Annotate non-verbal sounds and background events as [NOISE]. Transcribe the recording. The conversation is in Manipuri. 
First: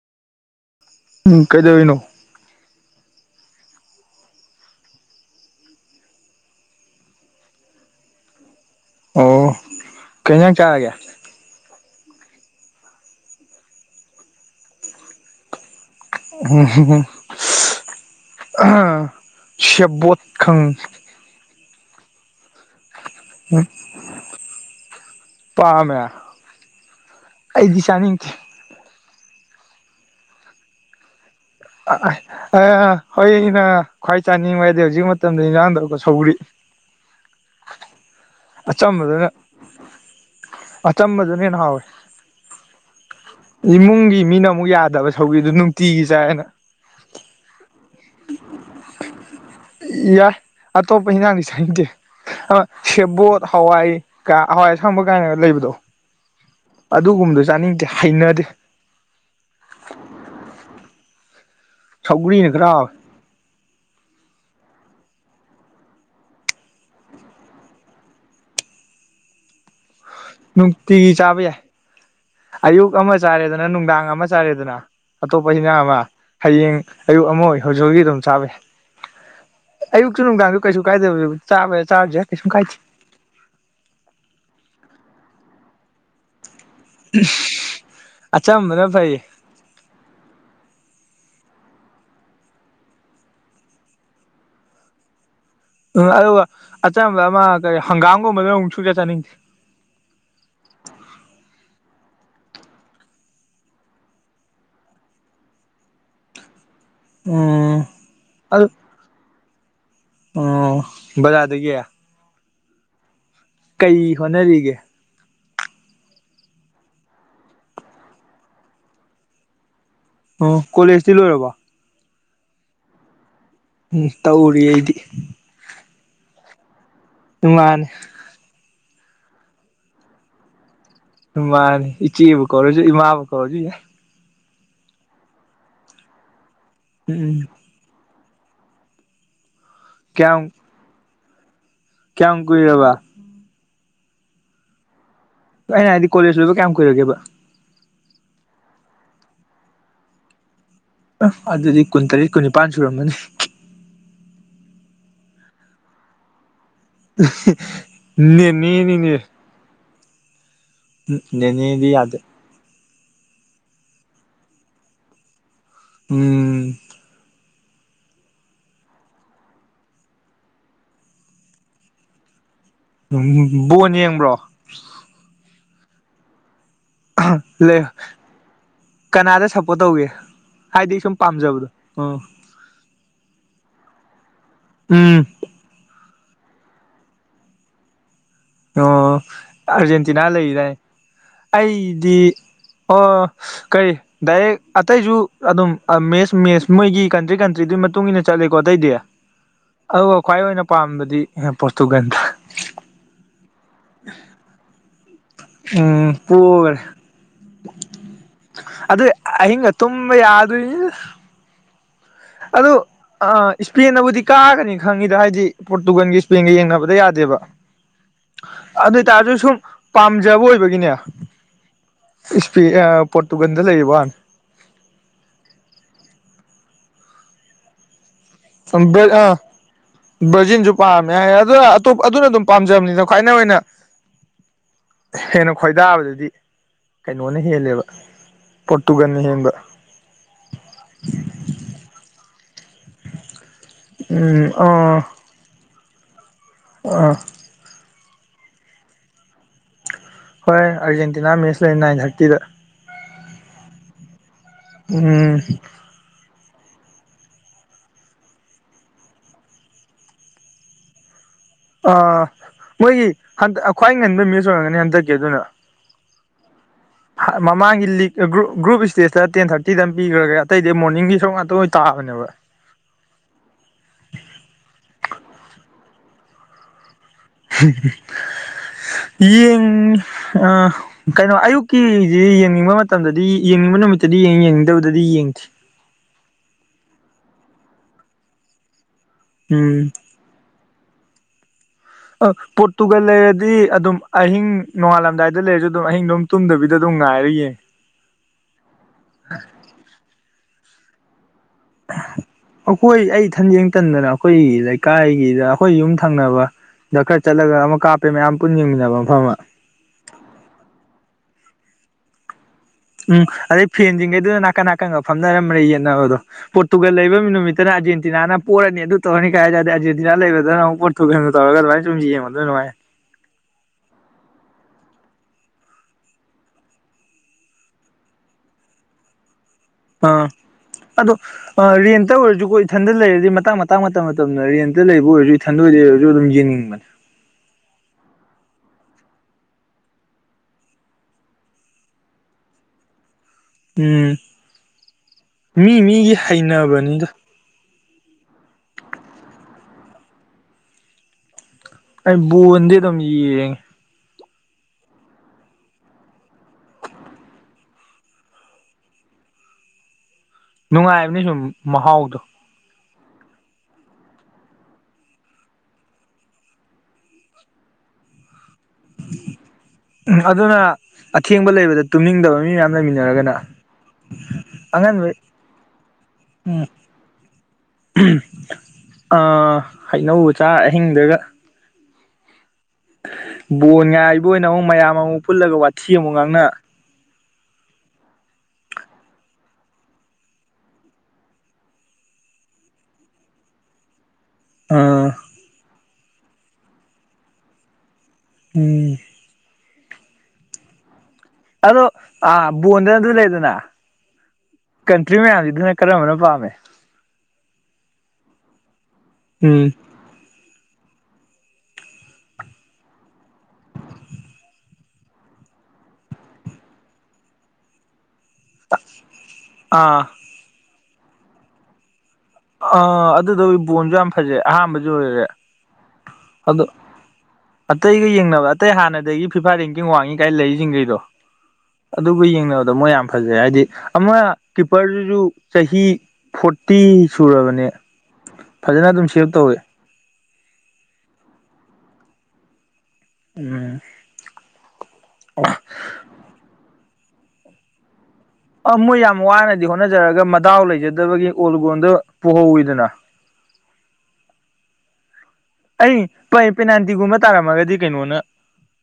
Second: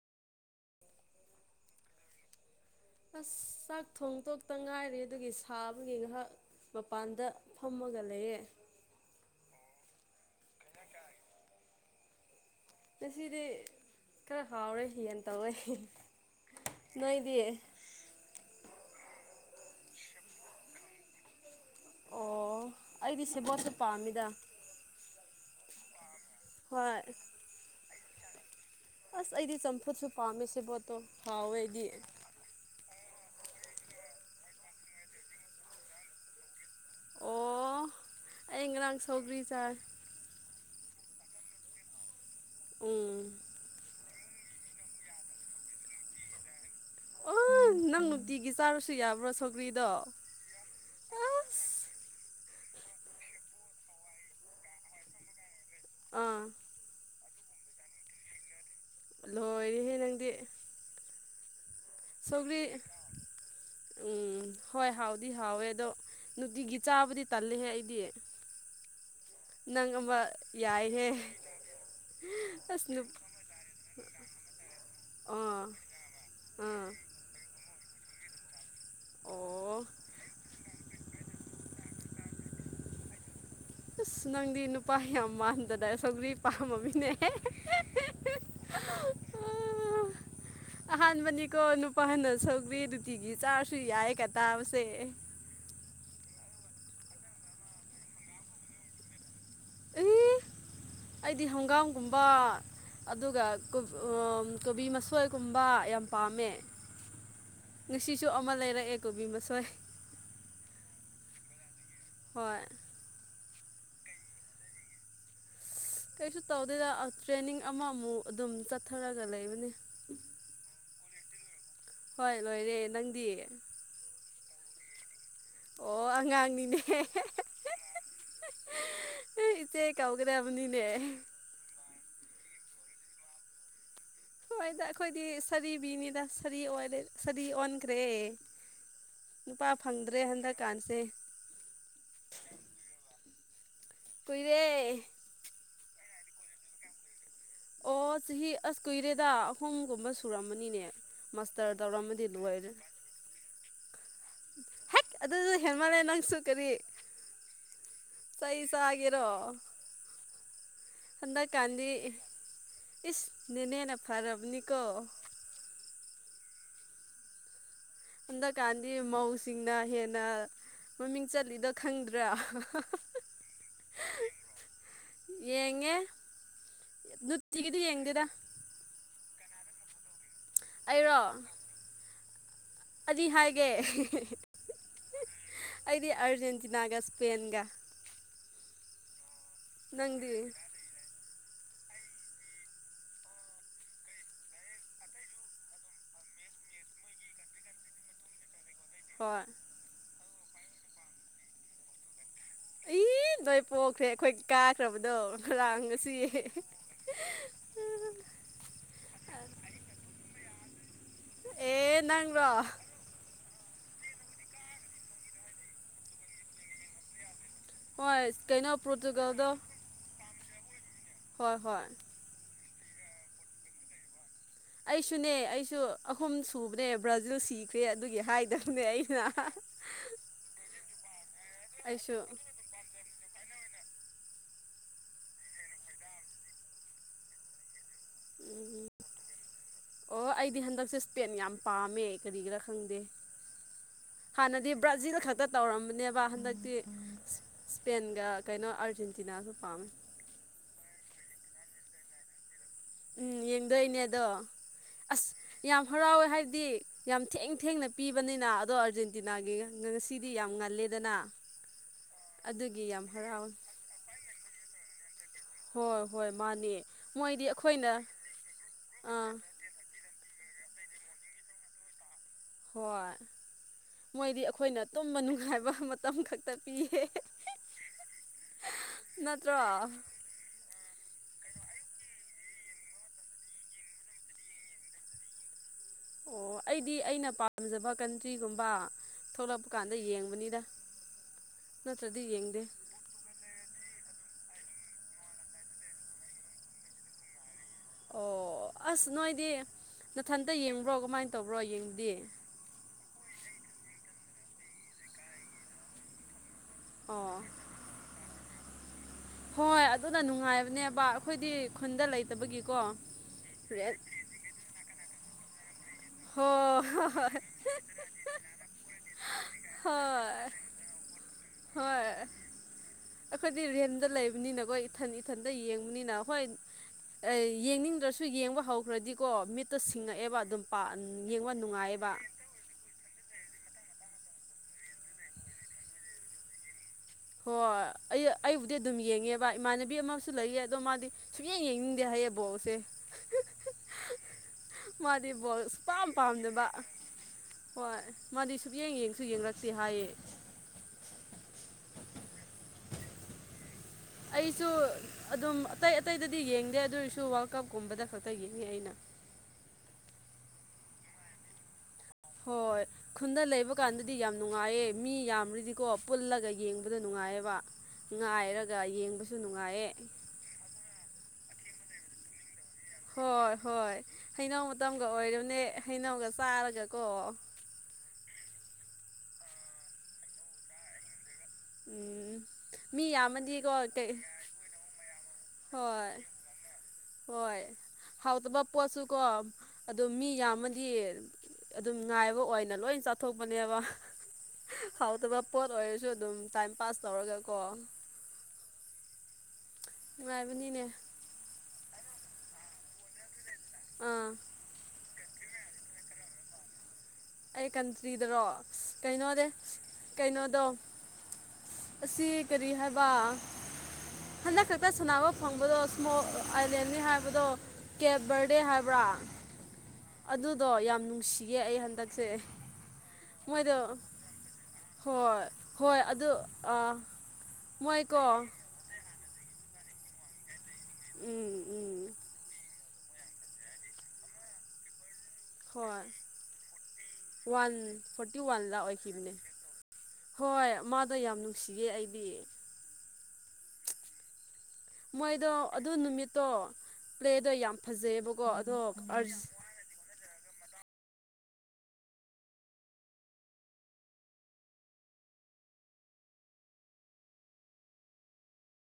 ꯎꯝ ꯀꯩꯗꯧꯔꯤꯅꯣ ꯑꯁ ꯆꯥꯛ ꯊꯣꯡꯇꯣꯛꯇ ꯉꯥꯏꯔꯤ ꯑꯗꯨꯒꯤ ꯁꯥꯕꯒꯤ ꯉꯥꯏꯍꯥꯛ ꯃꯄꯥꯟꯗ ꯐꯝꯃꯒ ꯂꯩꯌꯦ ꯑꯣ ꯀꯩ ꯏꯟꯖꯥꯡ ꯆꯥꯔꯒꯦ ꯉꯁꯤꯗꯤ ꯈꯔ ꯍꯥꯎꯔꯦ ꯌꯦꯟ ꯇꯧꯔꯦ ꯎ ꯁꯤꯕꯠ ꯈꯪ ꯑꯣ ꯑꯩꯗꯤ ꯁꯦꯕꯣꯠꯁꯦ ꯄꯥꯝꯃꯤꯗ ꯄꯥꯃꯦ ꯍꯣꯏ ꯑꯩꯗꯤ ꯆꯥꯅꯤꯡꯗꯦ ꯑꯁ ꯑꯩꯗꯤ ꯆꯝꯐꯨꯠꯁꯨ ꯄꯥꯝꯃꯦ ꯁꯤꯦ ꯄꯣꯠꯇꯣ ꯍꯥꯎꯋꯦ ꯑꯩꯗꯤ ꯑ ꯍꯣꯏ ꯑꯩꯅ ꯈ꯭ꯋꯥꯏ ꯆꯥꯅꯤꯡꯕꯗꯤ ꯍꯧꯖꯤꯛ ꯃꯇꯝꯗ ꯏꯔꯥꯡꯗꯀꯣ ꯁꯧ꯭ꯔꯤ ꯑꯣ ꯑꯩ ꯉꯔꯥꯡ ꯑꯆꯝꯕꯗꯅ ꯁꯧꯒ꯭ꯔꯤ ꯆꯥꯏ ꯑꯆꯝꯕꯗꯅ ꯍꯦꯟꯅ ꯍꯥꯎꯋꯦ ꯎꯝ ꯏꯃꯨꯡꯒꯤ ꯃꯤꯅ ꯑꯃꯨꯛ ꯌꯥꯗꯕ ꯁꯧꯒꯤꯗꯨ ꯅꯨꯡꯇꯤꯒꯤ ꯆꯥꯏꯌꯦꯅ ꯑꯣ ꯅꯪ ꯅꯨꯡꯇꯤꯒꯤ ꯆꯥꯔꯨꯁꯨ ꯌꯥꯕ꯭ꯔꯣ ꯁꯧꯒ꯭ꯔꯤꯗꯣ ꯑꯇꯣ ꯄꯅꯥꯒꯤ ꯑꯁ ꯁꯗꯦ ꯁꯦꯕꯣꯠ ꯍꯋꯥꯏ ꯀ ꯍꯋꯥꯏ ꯑꯁꯥꯡꯕ ꯀꯥꯏꯅ ꯂꯩꯕꯗꯣ ꯑꯥ ꯑꯗꯨꯒꯨꯝꯕꯗ ꯆꯥꯅꯤꯡꯗꯦ ꯍꯩꯅꯗꯦ ꯂꯣꯏꯔꯍꯦ ꯅꯪꯗꯤ ꯁꯧꯒ꯭ꯔꯤꯅ ꯁꯧꯂꯤ ꯈꯔ ꯍꯥꯎꯋꯦ ꯎꯝ ꯍꯣꯏ ꯍꯥꯎꯗꯤ ꯍꯥꯎꯋꯦ ꯑꯗꯣ ꯅꯨꯡꯇꯤꯒꯤ ꯆꯥꯕꯨꯗꯤ ꯇꯜꯂꯦꯍꯦ ꯑꯩꯗꯤ [UNINTELLIGIBLE] ꯅꯪ ꯑꯃ ꯅꯨꯡꯇꯤꯒꯤ ꯌꯥꯏꯍꯦ ꯆꯥꯕ ꯌꯥꯏ ꯑꯌꯨꯛ ꯑꯁ ꯅꯨꯞ ꯑꯃ ꯆꯥꯔꯦꯗꯅ ꯅ ꯅꯨꯡꯗꯥꯡ ꯑꯃ ꯆꯥꯔꯦꯗꯅ ꯑꯇꯣꯞꯄ ꯑꯥ ꯍꯤꯟꯖꯥꯛ ꯑꯃ ꯍꯌꯦꯡ ꯑꯥ ꯑꯌꯨꯛ ꯑꯃ ꯑꯣꯏ ꯍꯧꯖꯤꯛ ꯍꯧꯖꯤꯛ ꯑꯗꯨꯝ ꯆꯥꯕ ꯑꯣ ꯑꯌꯨꯛꯁꯨ ꯅꯨꯡꯗꯥꯡꯁꯨ ꯀꯩꯁꯨ ꯀꯥꯏꯗꯕ ꯆꯥꯕ ꯆꯥꯔꯖꯦ ꯀꯩꯁꯨꯝ ꯈꯥꯏꯦ ꯑꯁ ꯅꯪꯗꯤ ꯅꯨꯄꯥ ꯌꯥꯝ ꯃꯥꯟꯗꯅ ꯁꯧꯒ꯭ꯔꯤ ꯄꯥꯝꯃꯃꯤ ꯑꯆꯝꯕꯅ ꯐꯩ ꯑꯍꯥꯟꯕꯅꯤꯀꯣ ꯅꯨꯄꯥꯅ ꯁꯧꯒꯔꯤ ꯅꯨꯡꯇꯤꯒꯤ ꯆꯥꯔꯁꯨ ꯌꯥꯏꯀ ꯇꯥꯕꯁꯦ ꯎꯝ ꯑꯗꯨꯒ ꯑꯆꯝꯕ ꯑꯃ ꯀꯔꯤ ꯍꯪꯒꯥꯝꯒꯨꯝꯕꯗꯨꯅ ꯑꯃꯨꯛ ꯁꯨ ꯆꯠ ꯆꯠꯅꯤꯡꯗꯦ ꯑꯦ [UNINTELLIGIBLE] ꯑꯩꯗꯤ ꯍꯪꯒꯥꯝꯒꯨꯝꯕ ꯑꯗꯨꯒ ꯀꯣꯕꯤ ꯃꯁꯣꯏꯒꯨꯝꯕ ꯌꯥꯝ ꯄꯥꯝꯃꯦ ꯎꯝ ꯉꯁꯤꯁꯨ ꯑꯃ ꯑꯗꯨ ꯂꯩꯔꯛꯑꯦ ꯀꯣꯕꯤ ꯃꯁꯣꯏ ꯑꯣ ꯕꯖꯥꯔꯗꯒꯤ ꯍꯣꯏ ꯀꯩ ꯍꯣꯠꯅꯔꯤꯒꯦ ꯀꯩꯁꯨ ꯇꯧꯗꯦꯗ ꯇ꯭ꯔꯦꯟꯅꯤꯡ ꯑꯃꯃꯨꯛ ꯑꯗꯨꯝ ꯆꯠꯊꯔꯒ ꯂꯩꯕꯅꯤ ꯑꯣ ꯀꯣꯂꯦꯖꯇꯤ ꯂꯣꯏꯔꯕꯣ ꯍꯣꯏ ꯂꯣꯏꯔꯦ ꯅꯪꯗꯤ ꯎꯝ ꯇꯧꯔꯤ ꯑꯩꯗꯤ ꯑꯣ ꯑꯉꯥꯡꯅꯤꯅꯦ ꯍꯦ ꯍꯦ ꯏꯃꯥꯅꯤ ꯑꯦ ꯏꯆꯦ ꯀꯧꯒꯗꯕꯅꯤꯅꯦ ꯃꯥꯅꯤ ꯏꯆꯦꯕꯨ ꯀꯧꯔꯁꯨ ꯏꯃꯥꯕꯨ ꯀꯧꯔꯁꯨ ꯌꯥꯏ ꯍꯣꯏꯗ ꯑꯩꯈꯣꯏꯗꯤ ꯁꯥꯔꯤꯕꯤꯅꯤꯗ ꯁꯥꯔꯤ ꯑꯣꯏꯔꯦ ꯎꯝ ꯁꯥꯔꯤ ꯑꯣꯟꯈ꯭ꯔꯦ ꯅꯨꯄꯥ ꯐꯪꯗ꯭ꯔꯦ ꯀꯌꯥꯝ ꯍꯟꯗꯛꯀꯥꯟꯁꯦ ꯀꯌꯥꯝ ꯀꯨꯏꯔꯕꯥ ꯀꯨꯏꯔꯦ ꯑꯩꯅ ꯍꯥꯏꯗꯤ ꯀꯣꯂꯦꯖ ꯂꯣꯏꯕ ꯀꯌꯥꯝ ꯀꯨꯏꯔꯒꯦꯕ ꯑꯣ ꯆꯍꯤ ꯑꯁ ꯀꯨꯏꯔꯦꯗ ꯑꯍꯨꯝꯒꯨꯝꯕ ꯁꯨꯔꯝꯃꯅꯤꯅꯦ ꯃꯥꯁꯇꯔ ꯑꯗꯨꯗꯤ ꯇꯧꯔꯝꯃꯗꯤ ꯀꯨꯟꯇꯔꯦꯠ ꯀꯨꯟꯅꯤꯄꯥꯟ ꯂꯣꯢꯔꯥꯅꯤ ꯁꯨꯔꯝꯃꯅꯤ ꯍꯔꯠ ꯑꯗꯨꯁꯨ ꯍꯦꯟꯃꯜꯂꯦ ꯅꯪꯁꯨ ꯀꯔꯤ ꯆꯩ ꯅꯦꯅꯦꯅꯤꯅꯦ ꯆꯒꯦꯔꯣ ꯍꯟꯗꯛꯀꯥꯟꯗꯤ ꯅꯦꯅꯦꯗꯤ ꯌꯥꯗꯦ ꯏꯁ ꯅꯤꯅꯦꯅ ꯐꯔꯕꯅꯤꯀꯣ ꯎꯝ ꯍꯟꯗꯛꯀꯥꯟꯗꯤ ꯃꯧꯁꯤꯡꯅ ꯍꯦꯟꯅ ꯃꯃꯤꯡ ꯆꯠꯂꯤꯗꯣ ꯈꯪꯗ꯭ꯔꯥ ꯎꯝ ꯕꯣꯟ ꯌꯦꯡꯕ꯭ꯔꯣ ꯌꯦꯡꯉꯦ ꯅꯨꯡꯇꯤꯒꯤꯗꯤ ꯂꯩ ꯌꯦꯡꯗꯦꯗ ꯀꯅꯥꯗ ꯁꯞꯄꯣꯔꯠ ꯇꯧꯒꯦ ꯍꯥꯏꯗꯤ ꯁꯨꯝ ꯄꯥꯝꯖꯕꯗꯣ ꯑꯣ ꯑꯅꯤ ꯍꯥꯏꯒꯦ ꯎꯝ ꯑꯩꯗꯤ ꯑꯔꯖꯦꯟꯇꯤꯅꯥꯒ ꯁꯄꯦꯟꯒ ꯑꯣ ꯑꯥꯔꯖꯦꯟꯇꯤꯅꯥ ꯅꯪꯗꯤ ꯂꯩꯔꯤꯗꯥꯏ ꯑꯩꯗꯤ ꯑꯣ ꯀꯩ ꯗꯥꯏꯔꯦꯛ ꯑꯇꯩꯁꯨ ꯑꯗꯨꯝ ꯃꯦꯁ ꯃꯦꯁ ꯃꯣꯏꯒꯤ ꯀꯟꯇ꯭ꯔꯤ ꯀꯟꯇ꯭ꯔꯤꯗꯨꯢ ꯃꯇꯨꯡ ꯏꯟꯅ ꯆꯠꯂꯦꯀꯣ ꯑꯇꯩꯗꯤ ꯍꯣꯏ ꯑꯗꯨꯒ ꯈ꯭ꯋꯥꯏ ꯑꯣꯏꯅ ꯄꯥꯝꯕꯗꯤ ꯄꯣꯔꯇꯨꯒꯟꯗꯣ ꯑꯩ ꯅꯣꯏ ꯄꯣꯈ꯭ꯔꯦ ꯑꯩꯈꯣꯏ ꯀꯥꯈ꯭ꯔꯕꯗꯣ ꯎꯝ ꯈꯥꯔꯥꯡꯉꯥꯁꯤ ꯑ ꯑꯗꯨꯏ ꯑꯍꯤꯡꯒꯥ ꯇꯨꯝꯕ ꯌꯥꯗꯔ꯭ꯤꯅꯤꯗꯥ ꯑꯦ ꯅꯪ꯭ꯔꯣ ꯑꯥ ꯏꯁꯄꯦꯟꯅꯕꯨꯗꯤ ꯀꯥꯒꯅꯤ ꯈꯪꯉꯤꯗ ꯍꯥꯏꯗꯤ ꯄꯣꯔꯇꯨꯒꯟꯒ ꯏꯁꯄꯦꯟꯒ ꯌꯦꯡꯅꯕꯗ ꯌꯥꯗꯦꯕ ꯍꯣꯏ ꯀꯩꯅꯣ ꯑꯗꯨ ꯑꯣꯏ ꯇꯥꯔꯁꯨ ꯄꯔꯣꯇꯨꯒꯜꯗꯣ ꯁꯨꯝ ꯄꯥꯝꯖꯕ ꯑꯣꯏꯕꯒꯤꯅꯦ ꯍꯣꯏ ꯍꯣꯏ ꯏꯁꯄꯦ ꯑ ꯄꯣꯔꯇꯨꯒꯟꯗ ꯂꯩꯔꯤꯕ ꯋꯥꯅꯦ ꯑꯩꯁꯨꯅꯦ ꯑꯩꯁꯨ ꯑꯍꯨꯝ ꯁꯨꯕꯅꯦ ꯕ꯭ꯔꯥꯖꯤꯜ ꯁꯤꯈ꯭ꯔꯦ ꯑꯗꯨꯒꯤ ꯍꯥꯏ ꯁꯨꯝ ꯕꯔ ꯑ ꯕꯔꯖꯤꯟꯁꯨ ꯄꯥꯝꯃꯦ ꯍꯥꯏ ꯑꯗꯨ ꯑꯇꯣꯞ ꯑꯩꯁꯨ ꯑꯗꯨꯅ ꯑꯗꯨꯝ ꯄꯥꯝ ꯖꯕꯥꯅꯤꯗ ꯈꯋ꯭ꯥꯏꯅ ꯑꯣꯏꯅ ꯍꯦꯟꯅ ꯈꯣꯏꯗꯥꯕꯗꯗꯤ ꯀꯩꯅꯣꯅ ꯍꯦꯜꯂꯦꯕ ꯄꯣꯔꯇꯨꯒꯜꯅ ꯍꯦꯟꯕ ꯑꯣ ꯑꯩꯗꯤ ꯍꯟꯗꯛꯁꯦ ꯏꯁꯄꯦꯟ ꯌꯥꯝ ꯄꯥꯝꯃꯦ ꯀꯔꯤꯒꯤꯔꯥ ꯈꯪꯗꯦ ꯎꯝ ꯍꯥꯟꯅꯗꯤ ꯑꯥ ꯕ꯭ꯔꯥꯖꯤꯜ ꯈꯛ ꯗ ꯇꯧꯔꯝꯕꯅꯦꯕ ꯍꯟꯗꯛꯇꯤ ꯑꯥ ꯁ꯭ꯄꯦꯟꯒ ꯀꯩꯅꯣ ꯑꯥꯔꯖꯦꯟꯇꯤꯅ ꯄꯥꯝꯃꯤ ꯍꯣꯏ ꯑꯥꯔꯖꯦꯟꯇꯤꯅꯥ ꯃꯦꯠꯆ ꯂꯩ ꯅꯥꯏꯟ ꯊꯔꯇꯤꯗ ꯎꯝ ꯌꯦꯡꯗꯣꯏꯅꯦ ꯑꯗꯣ ꯑꯁ ꯎꯝ ꯌꯥꯝ ꯍꯔꯥꯎꯋꯦ ꯍꯥꯏꯕꯗꯤ ꯌꯥꯝ ꯊꯦꯡ ꯊꯦꯡꯅ ꯄꯤꯕꯅꯤꯅ ꯑꯗꯣ ꯑꯥꯔꯖꯦꯟꯇꯤꯅꯥꯒꯤ ꯉꯁꯤꯗꯤ ꯌꯥꯝ ꯉꯜꯂꯦꯗꯅ ꯑ ꯑꯗꯨꯒꯤ ꯌꯥꯝ ꯃꯣꯏꯒꯤ ꯍꯔꯥꯎꯋꯦ ꯍꯟꯗꯛ ꯈ꯭ꯋꯥꯏ ꯉꯟꯕ ꯃꯦꯁ ꯑꯣꯏꯔꯝꯒꯅꯤ ꯍꯟꯗꯛꯀꯤ ꯑꯗꯨꯅ ꯍꯣꯏ ꯍꯣꯏ ꯃꯥꯅꯦ ꯃꯣꯏꯗꯤ ꯃꯃꯥꯡꯒꯤ ꯑꯩꯈꯣꯏꯅ ꯂꯤꯛ ꯒꯔꯨ-ꯒ꯭ꯔꯨꯞ ꯏꯁꯇ꯭ ꯦꯖꯇ ꯑꯥ ꯇꯦꯟ ꯊꯔꯠ ꯇꯤꯗ ꯑꯃ ꯄꯤꯒꯔ꯭ꯒꯦ ꯑꯇꯩꯗꯤ ꯃꯣꯔꯅꯤꯡꯒꯤ ꯁꯔꯨꯛ ꯉꯥꯛꯇ ꯑꯣꯏ ꯇꯥꯕꯅꯦꯕ ꯍꯣꯏ ꯃꯣꯏꯗꯤ ꯑꯩꯈꯣꯏꯅ ꯇꯨꯝꯕ ꯅꯨꯡꯉꯥꯏꯕ ꯃꯇꯝ ꯈꯛꯇ ꯄꯤꯌꯦ ꯅꯠꯇ꯭ꯔꯣ ꯌꯦꯡ [UNINTELLIGIBLE] ꯀꯩꯅꯣ ꯑꯌꯨꯛꯀꯤꯗꯤ ꯌꯦꯡꯅꯤꯡꯕ ꯃꯇꯝꯗꯗꯤ ꯌꯦꯡꯅꯤꯡꯕ ꯅꯨꯃꯤꯠꯇꯗꯤ ꯌꯦꯡꯏ ꯌꯦꯡꯅꯤꯡꯗꯕꯗꯗꯤ ꯌꯦꯡꯗꯦ ꯑꯣ ꯑꯩꯗꯤ ꯑꯩꯅ ꯄꯥꯝꯖꯕ ꯀꯟꯇ꯭ꯔꯤꯒꯨꯝꯕ ꯊꯣꯛꯂꯛꯄ ꯎꯝ ꯀꯥꯟꯗ ꯌꯦꯡꯕꯅꯤꯗ ꯅꯠꯇ꯭ꯔꯗꯤ ꯑ ꯌꯦꯡꯗꯦ ꯄꯣꯠꯇꯨ ꯑꯗꯨꯒ ꯂꯩꯔꯗꯤ ꯑꯗꯨꯝ ꯑꯍꯤꯡ ꯅꯣꯡꯉꯥꯜꯂꯝꯗꯥꯏꯗ ꯂꯩꯔꯁꯨ ꯗꯨꯝ ꯑꯍꯤꯡ ꯗꯨꯝ ꯇꯨꯝꯗꯕꯤꯗ ꯗꯨꯝ ꯉꯥꯏꯔ ꯌꯦꯡꯉꯦ ꯑꯣ ꯑꯁ ꯅꯣꯏꯗꯤ ꯃꯊꯟꯇ ꯌꯦꯡꯕ꯭ꯔꯣ ꯀꯃꯥꯏꯅ ꯇꯧꯕ꯭ꯔꯣ ꯌꯦꯡꯗꯤ ꯑꯩꯈꯣꯏ ꯑꯩ ꯏꯊꯟ ꯌꯦꯡ ꯇꯟꯗꯅ ꯑꯩꯈꯣꯏ ꯂꯩꯀꯥꯏꯒꯤꯗ ꯑꯩꯈꯣꯏ ꯌꯨꯝ ꯊꯪꯅꯕ ꯗ ꯈꯔ ꯑꯣ ꯆꯠꯂꯒ ꯑꯃ ꯀꯥꯞꯄꯦ ꯃꯌꯥꯝ ꯄꯨꯟ ꯌꯦꯡꯃꯤꯕ ꯃꯐꯝ ꯑꯃ ꯍꯣꯏ ꯑꯗꯨꯅ ꯅꯨꯡꯉꯥꯏꯕꯅꯦꯕ ꯑꯩꯈꯣꯏꯗꯤ ꯈꯨꯟꯗ ꯂꯩ ꯇꯕꯒꯤꯀꯣ ꯎꯝ ꯑꯗꯩ ꯐꯦꯟꯁꯤꯡꯈꯩꯗꯨꯗ ꯅꯥꯀꯟ ꯅꯥꯀꯟꯒ ꯐꯝꯅꯔ ꯃꯔꯩ ꯌꯦꯠꯅꯕꯗꯣ ꯍꯣꯏ ꯄꯣꯔꯇꯨꯒꯜ ꯂꯩꯕ ꯅꯨꯃꯤꯠꯇꯅ ꯑꯥꯔꯖꯦꯟꯇꯤꯅꯥꯅ ꯄꯣꯔꯂꯅꯤ ꯑꯗꯨ ꯇꯧꯔꯅꯤ ꯀ ꯍꯥꯏꯥꯗꯦ ꯑꯥꯔꯖꯦꯟꯇꯤꯅꯥ ꯍꯣꯏ ꯂꯩꯕꯗꯅ ꯍꯣꯏ ꯑꯃꯨꯛ [UNINTELLIGIBLE] ꯑꯩꯈꯣꯏꯗꯤ ꯔꯦꯟꯗ ꯂꯩꯕꯅꯤꯅꯈꯣꯏ ꯏꯊꯟ ꯏꯊꯟꯗ ꯌꯦꯡꯕꯅꯤꯅ ꯍꯣꯏ ꯑꯦ ꯌꯦꯡꯅꯤꯡꯗ꯭ꯔꯁꯨ ꯌꯦꯡꯕ ꯍꯧꯈ꯭ꯔꯗꯤꯀꯣ ꯃꯤꯠ ꯇ ꯑꯥ ꯁꯤꯡꯉꯛꯑꯦꯕ ꯑꯗꯨꯝ ꯄꯥ ꯑꯗꯣ ꯌꯦꯡꯕ ꯅꯨꯡꯉꯥꯏꯌꯦꯕ ꯔꯦꯟꯇ ꯑꯣꯏꯔꯁꯨꯀꯣ ꯏꯊꯟꯗ ꯂꯩꯔꯗꯤ ꯃꯇꯥꯡ ꯃꯇꯥꯡ ꯃꯇꯝ ꯃꯇꯝꯅ ꯔꯦꯟꯠꯇ ꯂꯩꯕ ꯑꯣꯏꯔꯖꯨ ꯏꯊꯟꯗ ꯑꯣꯏ ꯂꯩꯔꯖꯨ ꯑꯗꯨꯝ ꯌꯦꯡꯅꯤꯡꯕꯅꯦ ꯍꯣꯏ ꯑꯩ ꯑꯩꯕꯨꯗꯤ ꯑꯗꯨꯝ ꯌꯦꯡꯉꯦꯕ ꯏꯃꯥꯟꯅꯕꯤ ꯑꯃꯁꯨ ꯂꯩꯌꯦ ꯑꯗꯣ ꯃꯥꯗꯤ ꯁꯨꯡꯌꯦꯡ ꯌꯦꯡꯅꯤꯡꯗꯦ ꯍꯥꯏꯌꯦ ꯕꯣ ꯇꯦ ꯎꯝ ꯃꯥꯗꯤ ꯕꯣꯜ ꯃꯤ ꯁꯨꯄꯥꯝ ꯃꯤꯒꯤ ꯄꯥꯝꯗꯕ ꯍꯩꯅꯕꯅꯤꯗ ꯍꯣꯏ ꯃꯥꯗꯤ ꯁꯨꯛꯌꯦꯡ ꯌꯦꯡꯁꯨ ꯌꯦꯡꯂꯛꯇꯦ ꯍꯥꯏꯌꯦ ꯑꯩ ꯕꯣꯟꯗꯤ ꯑꯗꯨꯝ ꯌꯦꯡꯉꯦ ꯑꯩꯁꯨ ꯑꯗꯨꯝ ꯑꯇꯩ ꯑꯇꯩꯗꯗꯤ ꯌꯦꯡꯗꯦ ꯑꯗꯨ ꯑꯣꯏꯔꯁꯨ ꯋꯥꯔꯜ ꯀꯞꯀꯨꯝꯕꯗ ꯈꯛꯇ ꯌꯦꯡꯉꯦ ꯑꯩꯅ ꯅꯨꯡꯉꯥꯏꯕꯅꯦ ꯁꯨꯝ ꯃꯍꯥꯎꯗꯣ ꯍꯣꯏ ꯈꯨꯟꯗ ꯂꯩꯕ ꯀꯥꯟꯗꯗꯤ ꯌꯥꯝ ꯅꯨꯡꯉꯥꯏꯌꯦ ꯃꯤ ꯌꯥꯝꯔꯗꯤꯀꯣ ꯄꯨꯜꯂꯒ ꯌꯦꯡꯕꯗ ꯅꯨꯡꯉꯥꯏꯌꯦꯕ ꯉꯥꯏꯔꯒ ꯌꯦꯡꯕꯁꯨ ꯅꯨꯡꯉꯥꯏꯌꯦ ꯎꯝ ꯑꯗꯨꯅ ꯑꯊꯦꯡꯕ ꯂꯩꯕꯗ ꯇꯨꯝꯅꯤꯡꯗꯕ ꯃꯤ ꯃꯌꯥꯝ ꯂꯩꯃꯤꯟꯅꯔꯒꯅ ꯍꯣꯏ ꯍꯣꯏ ꯍꯩꯅꯧ ꯃꯇꯝꯒ ꯑꯉꯟꯕ ꯑꯣꯏꯔꯕꯅꯦ ꯍꯩꯅꯧꯒ ꯆꯥꯔꯒꯀꯣ ꯑ ꯍꯩꯅꯧꯒ ꯆꯥꯔ ꯑꯍꯤꯡꯗꯒ ꯎꯝ ꯃꯤ ꯌꯥꯝꯃꯗꯤꯀꯣ ꯕꯣꯟ ꯀꯩ ꯉꯥꯏꯕ ꯑꯣꯏꯅ ꯑꯃꯨꯛ ꯃꯌꯥꯝ ꯑꯃꯨꯛ ꯄꯨꯜꯂꯒ ꯋꯥꯊꯤ ꯑꯃꯨꯛ ꯍꯣꯏ ꯉꯥꯡꯅ ꯍꯣꯏ ꯍꯥꯎꯇꯕ ꯄꯣꯠꯁꯨ ꯀꯣ ꯑꯗꯨꯝ ꯃꯤ ꯌꯥꯝꯃꯗꯤ ꯑꯗꯨꯝ ꯉꯥꯏꯕ ꯑꯣꯏꯅ ꯂꯣꯏ ꯆꯥꯊꯣꯛꯄꯅꯦꯕ ꯑꯥ ꯍꯥꯎꯇꯕ ꯄꯣꯠ ꯑꯣꯏꯔꯁꯨ ꯑꯗꯨꯝ ꯇꯥꯏꯝ ꯄꯥꯁ ꯇꯧꯔꯒ ꯀꯣ ꯎꯝ ꯅꯨꯉꯥꯏꯕꯅꯤꯅꯦ ꯑꯗꯣ ꯑ ꯕꯣꯟꯗ ꯑꯗꯨ ꯂꯩꯗꯅ ꯑꯥ ꯀꯟꯇ꯭ꯔꯤ ꯃꯌꯥꯝꯁꯤꯗꯅ ꯀꯔꯝꯕꯅ ꯄꯥꯝꯃꯦ ꯑꯩ ꯀꯟꯇ꯭ꯔꯤꯗꯔꯣ ꯀꯩꯅꯣꯅꯦ ꯎꯝ ꯀꯩꯅꯣꯗꯣ ꯑꯁꯤ ꯀꯔꯤ ꯍꯥꯏꯕꯥ [UNINTELLIGIBLE] ꯈꯛꯇ ꯁꯅꯥꯕ ꯐꯪꯕꯗꯣ ꯏꯁꯃꯣ ꯑꯥꯏꯂꯦꯟꯅꯤ ꯍꯥꯏꯕꯗꯣ ꯀꯦꯞ ꯕꯔꯗꯦ ꯍꯥꯏꯕ꯭ꯔꯥ ꯑꯥ ꯑꯗꯨꯗꯣ ꯌꯥꯝ ꯅꯨꯡꯁꯤꯌꯦ ꯑꯩ ꯍꯟꯗꯛꯁꯦ ꯑ ꯑꯗꯨꯗ ꯃꯣꯏꯗꯣ ꯕꯣꯟꯁꯨ ꯌꯥꯝ ꯐꯖꯩ ꯑꯍꯥꯥꯟꯕꯁꯨ ꯑꯣꯏꯔꯦ ꯍꯣꯏ ꯍꯣꯏ ꯑꯗꯨ ꯑꯗꯣ ꯑꯥ ꯑꯇꯩꯒ ꯃꯣꯏꯀꯣ ꯌꯦꯡꯅꯕ ꯑꯇꯩ ꯍꯥꯟꯅꯗꯒꯤ ꯐꯤꯐꯥ ꯔꯦꯡꯀꯤꯡ ꯋꯥꯡꯉꯤ ꯀꯥꯏ ꯂꯩꯔꯤꯁꯤꯡꯒꯩꯗꯣ ꯎꯝ ꯎꯝ ꯑꯗꯨꯒ ꯌꯦꯡꯅꯕꯗ ꯃꯣꯏ ꯌꯥꯝ ꯐꯖꯩ ꯍꯥꯏꯗꯤ ꯑꯃ ꯀꯤꯞꯄꯔꯗꯨꯖꯨ ꯆꯍꯤ ꯍꯣꯏ ꯐꯣꯔꯇꯤ ꯁꯨꯔꯕꯅꯦ ꯋꯥꯟ ꯐꯣꯔꯇꯤ ꯋꯥꯟꯂꯥ ꯐꯖꯅ ꯑꯗꯨꯝ ꯑꯣꯏꯈꯤꯕꯅꯦ ꯁꯦꯞ ꯇꯧꯋꯦ ꯍꯣꯏ ꯃꯥꯗꯣ ꯌꯥꯝ ꯅꯨꯡꯁꯤꯌꯦ ꯑꯩꯗꯤ ꯎꯝ ꯃꯣꯏꯗꯣ ꯑꯗꯨ ꯅꯨꯃꯤꯠꯇꯣ ꯄ꯭ꯂꯦꯗꯣ ꯌꯥꯝ ꯐꯖꯩꯌꯦꯕ ꯑ ꯃꯣꯏ ꯌꯥꯝ ꯋꯥꯅꯗꯤ ꯍꯣꯠꯅꯖꯔꯒ ꯃꯗꯥꯎ ꯂꯩꯖꯗꯕꯒꯤ ꯑꯣꯜ ꯒꯣꯟꯗ ꯄꯣꯍꯧꯋꯤꯗꯅ ꯑꯩ ꯄꯩ ꯄꯦꯅꯥꯜꯇꯤꯒꯨꯝꯕ ꯇꯥꯔꯝꯃꯒꯗꯤ ꯀꯩꯅꯣꯅ